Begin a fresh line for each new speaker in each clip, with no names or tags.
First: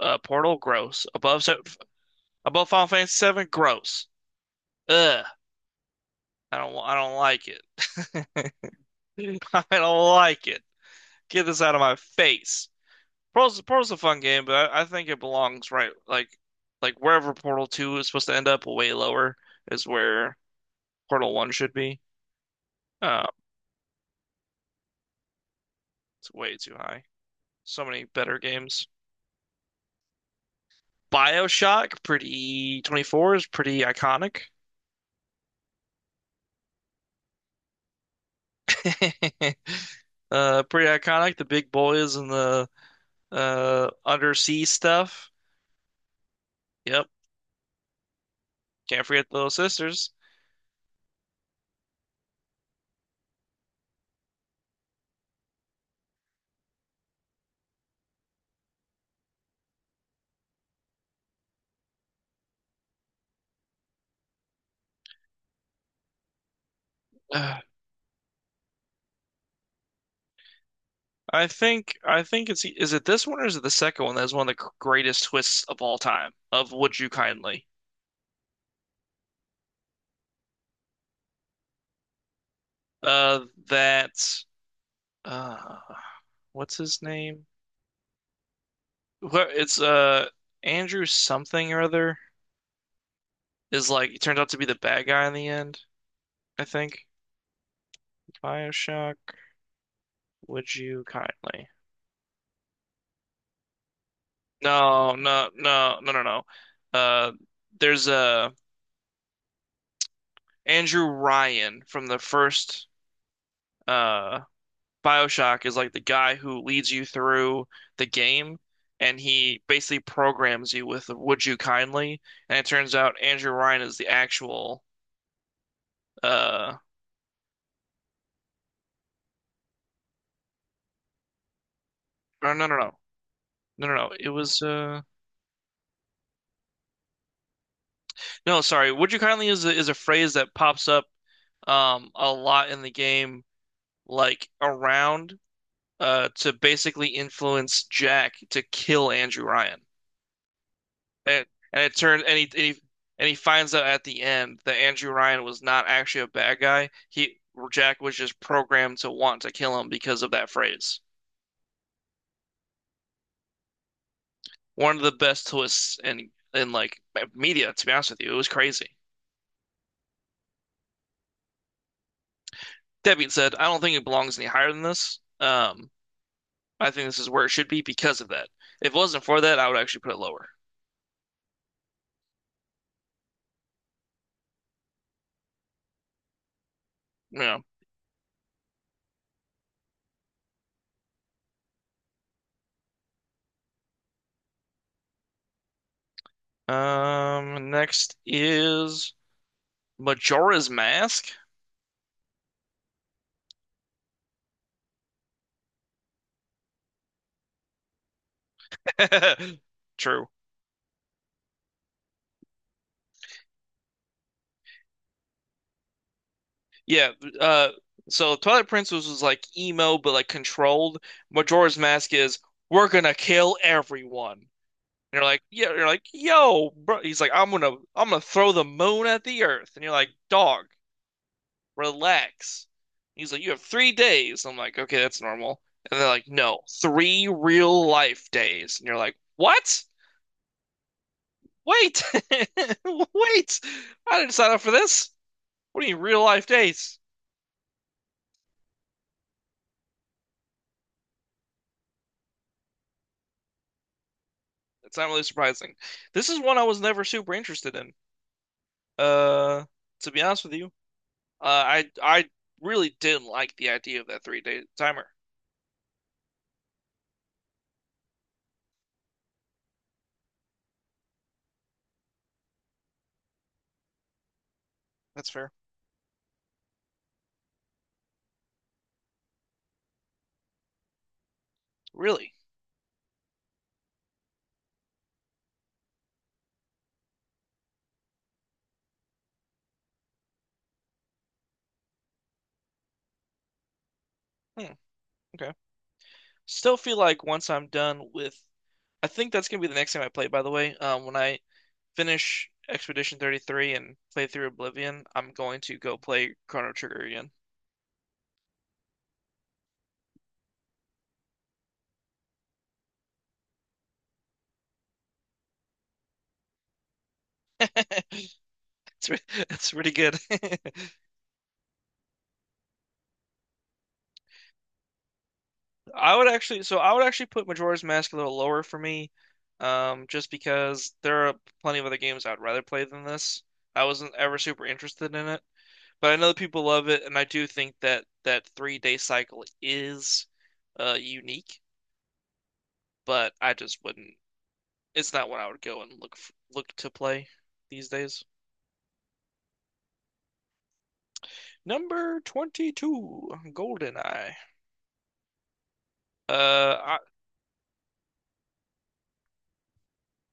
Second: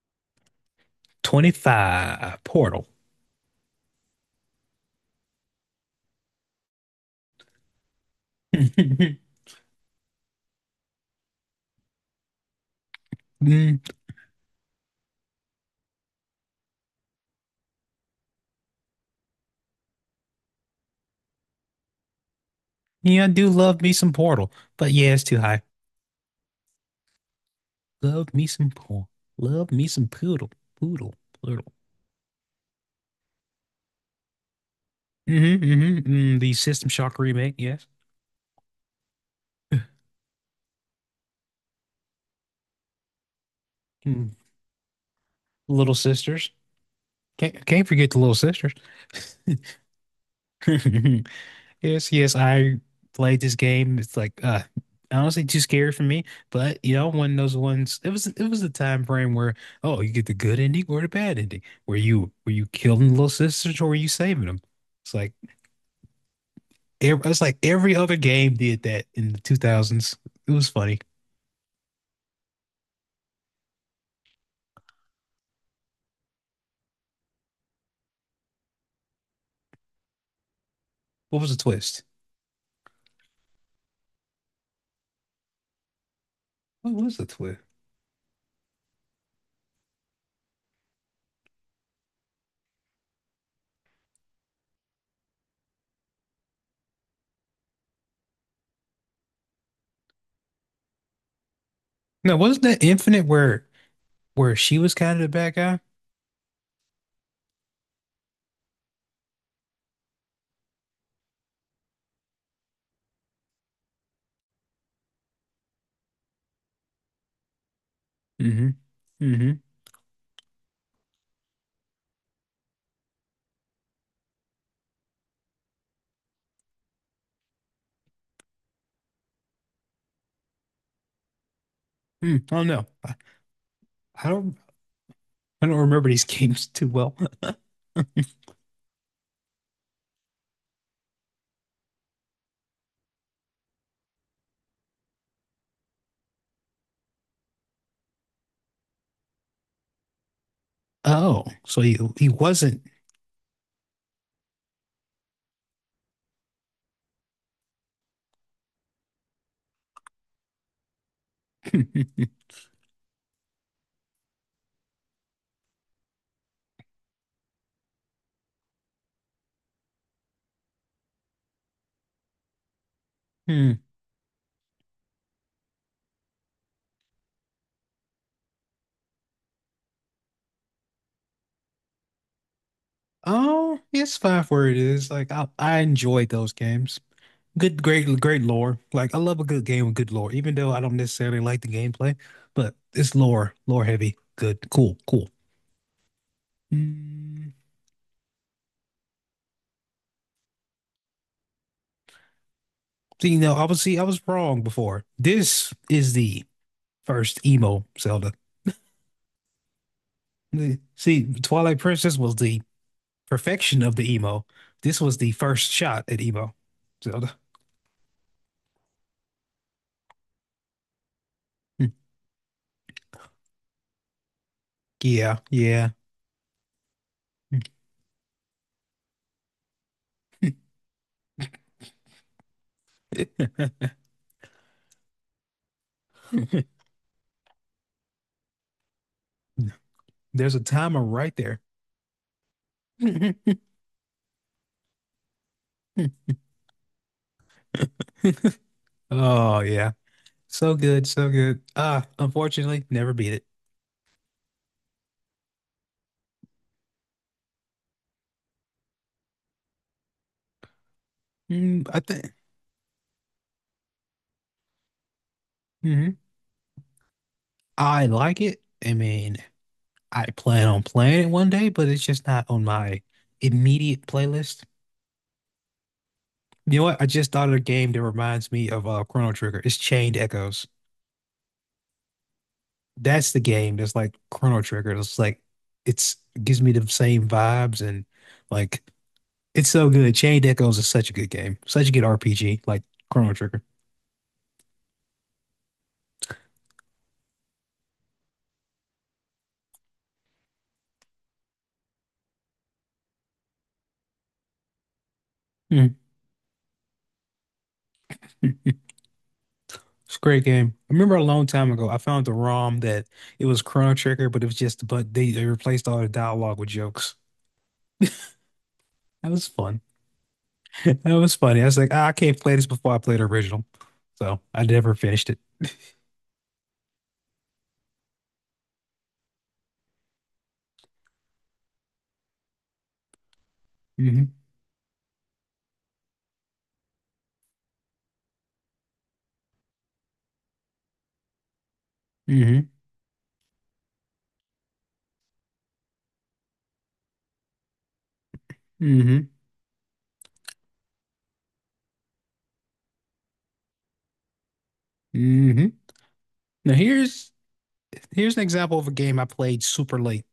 Portal, gross. Above
25
above Final
Portal.
Fantasy seven, gross. Ugh, I don't like it. I don't like it. Get this out of my face. Portal's
Mm,
Portal's a fun game, but I think it belongs right like wherever Portal Two is supposed to end up, way lower is where Portal One should be.
yeah,
Uh,
I do love me some Portal, but yeah, it's too high.
it's way too high. So many
Love
better
me some
games.
Portal. Love me some Poodle. Poodle. Poodle.
BioShock, pretty 24 is pretty iconic.
Mm-hmm, mm-hmm, mm, the System Shock remake, yes.
Pretty iconic. The big boys and the
Mm,
undersea stuff.
Little Sisters.
Yep,
Can't forget the Little Sisters.
can't forget the Little Sisters.
Yes, yes, I played this game. It's like honestly too scary for me, but you know, one of those ones it was a time frame where oh you get the good ending or the bad ending. Were you killing the little sisters or were you saving them? It's like it's
Uh,
like every other game did that in the 2000s. It was funny.
I think it's Is it this one or is it the second one that is one of the greatest twists of all time of Would You Kindly?
What was the twist?
That uh, what's
What
his
was the
name?
twist?
Wh- It's Andrew something or other is like he turns out to be the bad guy in the end. I think BioShock. Would You Kindly?
No, wasn't that Infinite where she was
No,
kind of the
no,
bad guy?
no, no, no, no. Uh, there's a Andrew Ryan from the first uh BioShock, is like the guy who leads you through the game,
Mm-hmm.
and
Mm-hmm.
he basically programs you with Would You Kindly, and it turns out Andrew Ryan is the actual uh
Mm,
or
I
no
don't
no
know.
no
I,
no no no it
I don't
was
I don't remember these games too well.
no, sorry, Would You Kindly is a phrase that pops up a lot in the game, like, around, to basically influence Jack to kill Andrew Ryan. And,
Oh, so
and it turns
he
and he, and he
wasn't.
and he finds out at the end that Andrew Ryan was not actually a bad guy. He Jack was just programmed to want to kill him because of that phrase. One of the best twists in like media, to be honest with you. It was crazy. That being said, I
Hmm.
don't think it belongs any higher than this. I think this is where it should be because of that. If it wasn't for that, I would actually put it lower.
Oh, it's fine for it is. Like I enjoyed those games.
Yeah.
Good, great, great lore. Like I love a good game with good lore, even though I don't necessarily like the gameplay, but it's lore, lore heavy. Good, cool, cool. Mm.
Next is Majora's Mask.
So you know, obviously I was wrong before. This is the first emo Zelda.
True.
Mm. See, Twilight Princess was the perfection of the emo. This was the first shot at emo
Yeah,
Zelda.
uh, so Twilight Princess was like emo, but like controlled. Majora's
Hmm.
Mask is, we're gonna kill everyone. And
Yeah,
you're
yeah.
like, yo, bro. He's like, I'm gonna throw the moon at the earth. And you're like, dog, relax. He's like, you have 3 days. I'm like, okay, that's normal. And they're like, no, three real life days. And you're like, what?
There's a timer right there.
Wait, wait, I didn't sign up for this. What do you mean real life days?
Oh yeah. So good, so good. Ah, unfortunately, never beat it.
It's not really surprising. This is one I was never super interested in. Uh, to be honest with you,
Mm,
I
I
I
think
really didn't like the idea of that 3 day timer.
mhm. I like it. I mean, I plan on playing it one day, but it's just not on my immediate playlist.
That's fair.
You know what? I just thought of a game that reminds me of Chrono Trigger. It's Chained Echoes.
Really?
That's the game that's like Chrono Trigger. It's like it's gives me the same vibes and like it's so good. Chained Echoes is such a good game. Such a good RPG, like Chrono Trigger.
Hmm, okay. Still feel like once I'm done with, I think that's gonna be the next time I play, by the way. When I finish Expedition 33 and play through Oblivion, I'm going to go
Mm,
play Chrono Trigger again.
it's a great game. I remember a long time ago, I found the ROM that it was Chrono Trigger, but it was just, but they replaced all the dialogue with jokes.
It's, re-
That was
it's
fun.
really good.
That was funny. I was like, "Ah, I can't play this before I play the original." So I never finished it.
I would actually put Majora's Mask a little lower for me, just because there are plenty of other games I'd rather play than this. I wasn't
Hmm.
ever super interested in it, but I know that people love it, and I do think that that 3 day cycle is unique.
Hmm.
But I just wouldn't. It's not what I would go and look to play these days.
Hmm.
Number 22, GoldenEye.
Hmm. Now
Uh,
here's an example of a game I played super late.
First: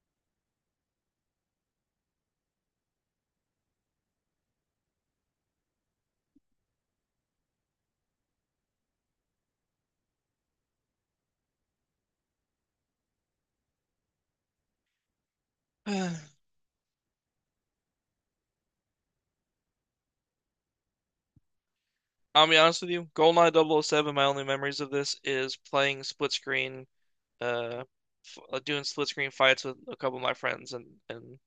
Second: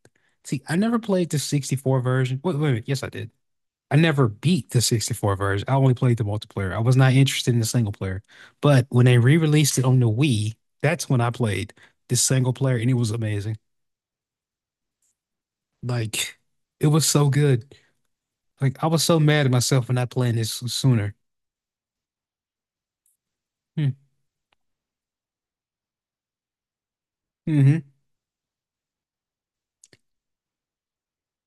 See, I never played the 64 version. Wait, wait, wait. Yes, I did. I never beat the 64 version. I only played the multiplayer. I was not interested in the single player. But when they re-released it on the Wii, that's when I played the single player and it was amazing.
I,
Like it was so good. Like I was so mad at myself for not playing this sooner.
I'll be honest with you, GoldenEye double oh
Hmm.
007, my only memories of this is playing split screen,
Mm-hmm.
uh, f doing split screen fights with a couple of my friends and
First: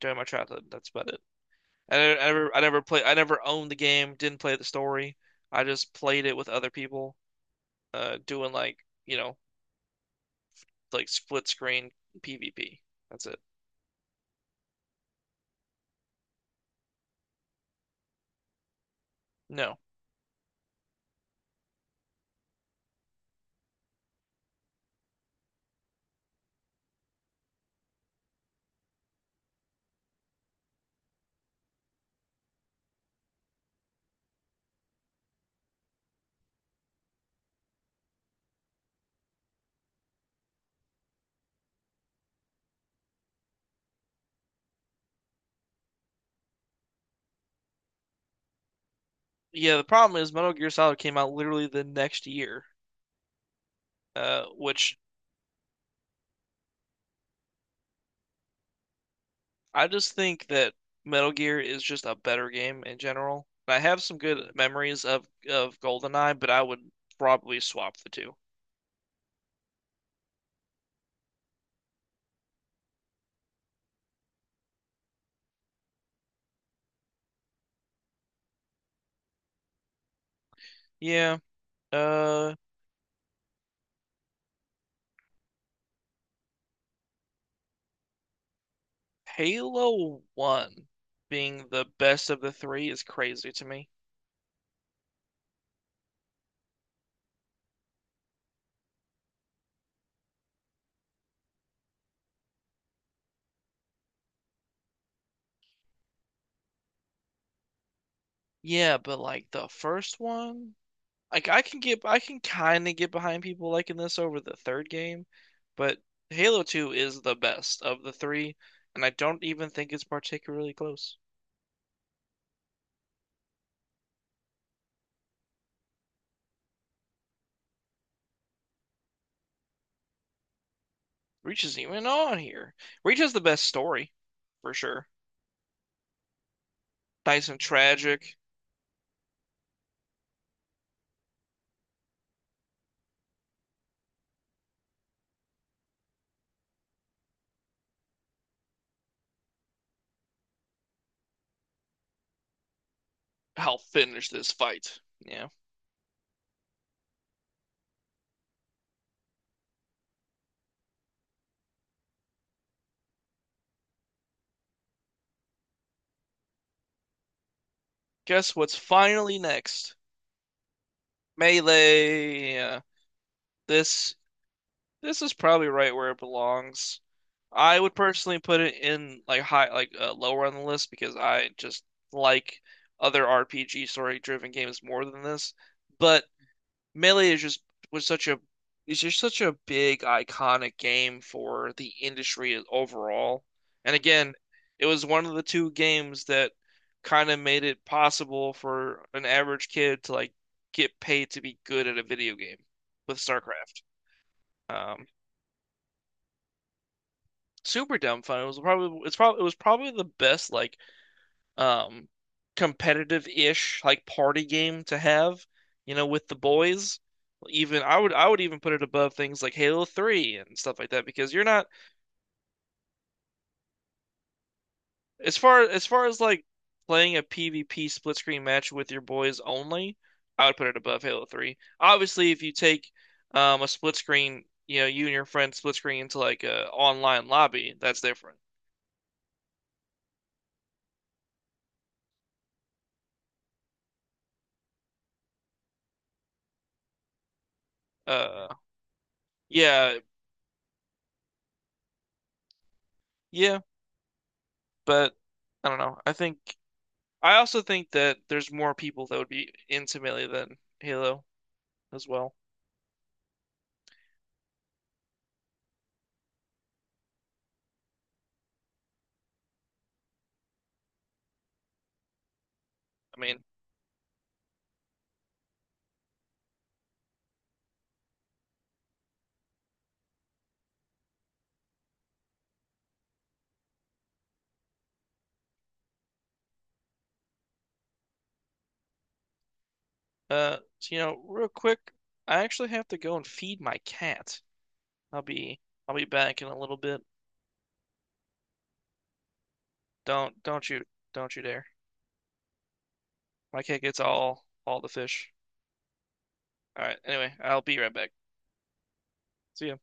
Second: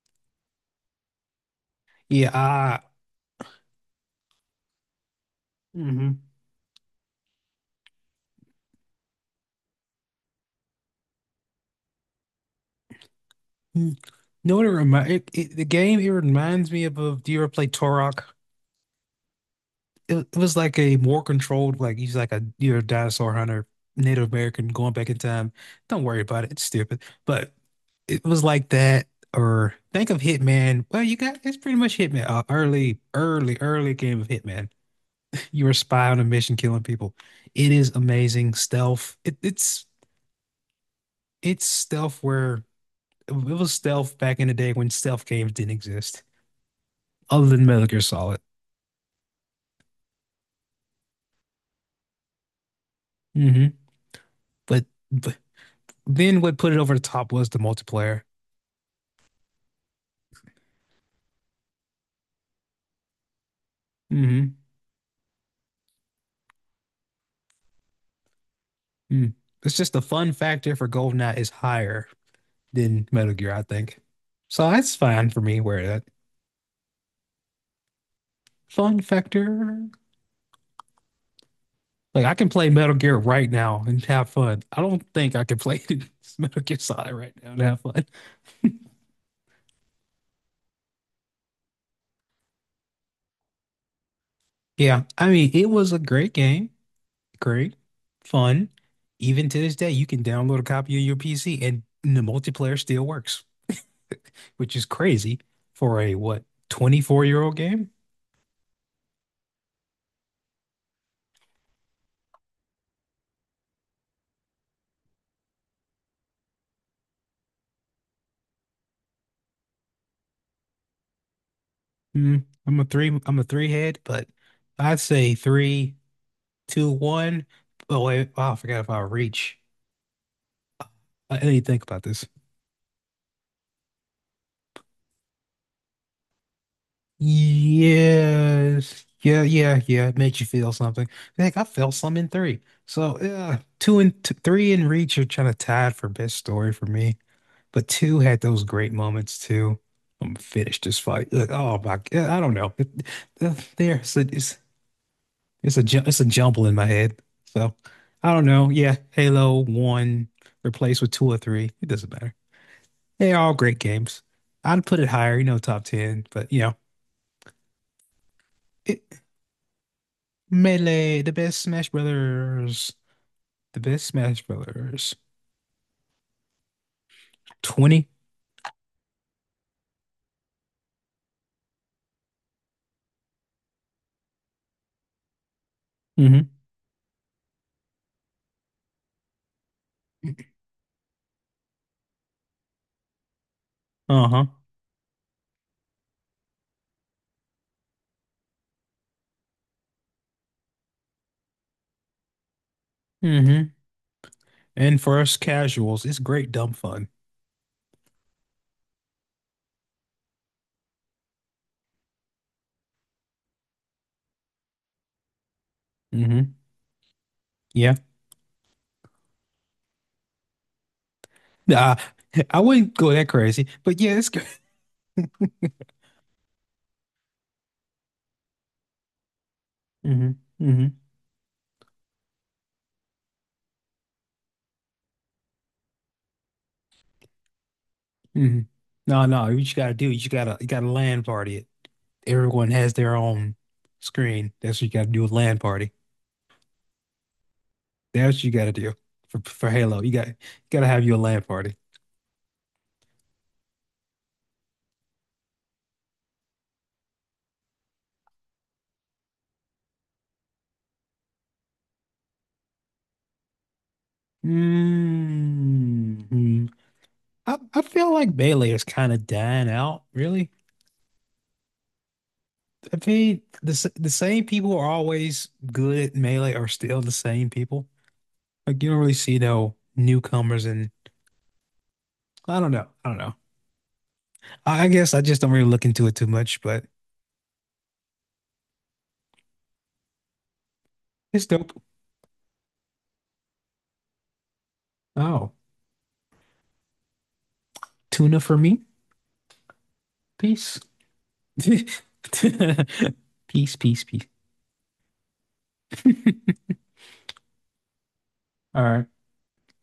during my childhood. That's about it.
Yeah, I
I never owned the game, didn't play the story. I just
mm-hmm.
played it with other people, doing like, you know, like split screen PvP. That's it.
You know what it reminds the game it reminds me of do you ever play Torok?
No.
It was like a more controlled, like he's like a you're a dinosaur hunter, Native American going back in time. Don't worry about it. It's stupid. But it was like that, or think of Hitman. Well, you got it's pretty much Hitman, early, early, early game of Hitman. You're a spy on a mission killing people. It is amazing stealth. It's it's stealth where it was stealth back in the day when stealth games didn't exist, other than Metal Gear Solid.
Yeah, the problem is Metal Gear Solid came out literally the next year,
Hmm.
which
But then what put it over the top was the multiplayer.
I just think that Metal Gear is just a better game in general. I have some good
Hmm.
memories of GoldenEye, but I would probably swap the two.
Mm. It's just the fun factor for GoldenEye is higher than Metal Gear, I think. So that's fine for me where that fun factor.
Yeah,
Like I can
uh,
play Metal Gear right now and have fun. I don't think I can play Metal Gear Solid right now and have fun.
Halo 1 being the best of the three is crazy to me.
Yeah, I mean it was a great game, great, fun. Even to this day, you can download a copy on your PC and the multiplayer still works, which is crazy for a what, 24-year-old year old game?
Yeah, but like the first one, like I can kind of get behind people liking this over the third game, but Halo 2 is the best of the three, and I don't even think it's particularly close.
Mm, I'm a three. I'm a three head, but I'd say three, two, one. Oh wait, oh, I forgot about reach. I didn't
Reach
even
isn't
think about
even
this.
on here. Reach has the best story, for sure. Nice and tragic.
Yes, yeah, yeah, yeah. It makes you feel something. Like I felt some in three. So yeah, two and t three and reach are kind of tied for best story for me. But two had those great moments too. I'm finished this fight. Like, oh my, I don't know.
I'll finish this fight. Yeah.
It's a it's a jumble in my head. So I don't know. Yeah, Halo 1 replaced with 2 or 3. It doesn't matter. They're all great games. I'd put it higher, you know, top 10, but you know,
Guess what's
it,
finally next?
Melee, the best Smash
Melee. Yeah.
Brothers, the best
This
Smash Brothers.
this is probably right where it belongs. I would
20.
personally put it in like lower on the list because I just like other RPG story-driven games more than this. But
Mm-hmm.
Melee was such a is just such a big iconic game for the industry overall. And again,
Uh-huh.
it was one of the two games that kind of made it possible for an average kid to like get paid to be good at a video game with
Mm-hmm.
StarCraft.
And
Um,
for us casuals, it's great dumb fun.
Super dumb fun. It was probably the best um competitive-ish like party game to have with the
Mm-hmm.
boys. Even
Yeah.
I would even put it above things like Halo 3 and stuff like that because you're not
Uh, I wouldn't go that crazy, but yeah, it's good.
as far as like playing a PvP split screen match with your boys only,
Mm-hmm.
I would put it
Mm-hmm.
above Halo 3. Obviously, if you take a split screen, you and your friend split screen into like a online lobby, that's different.
Mm-hmm. No, no, you just gotta do it. You just gotta you gotta land party it. Everyone has their own screen. That's what you got to do with LAN party. That's what
Uh
you got to do for
yeah,
Halo. You got to have your LAN party.
yeah, but I don't know. I also think that there's more people that would be into Melee than Halo as well.
Hmm. I feel like Melee is kind of dying out, really. I
I mean,
mean, the same people are always good at Melee are still the same people. Like you don't really see no newcomers, and I don't know. I don't know. I guess I just don't really look into it too much, but
so,
it's
real
dope.
quick, I actually have to go and feed my cat. I'll
Oh,
be I'll be back in a little bit.
tuna for me.
Don't don't
Peace.
you don't you dare. My
Peace,
cat gets
peace, peace.
all the fish. All right. Anyway, I'll be right back.
All right.
See ya.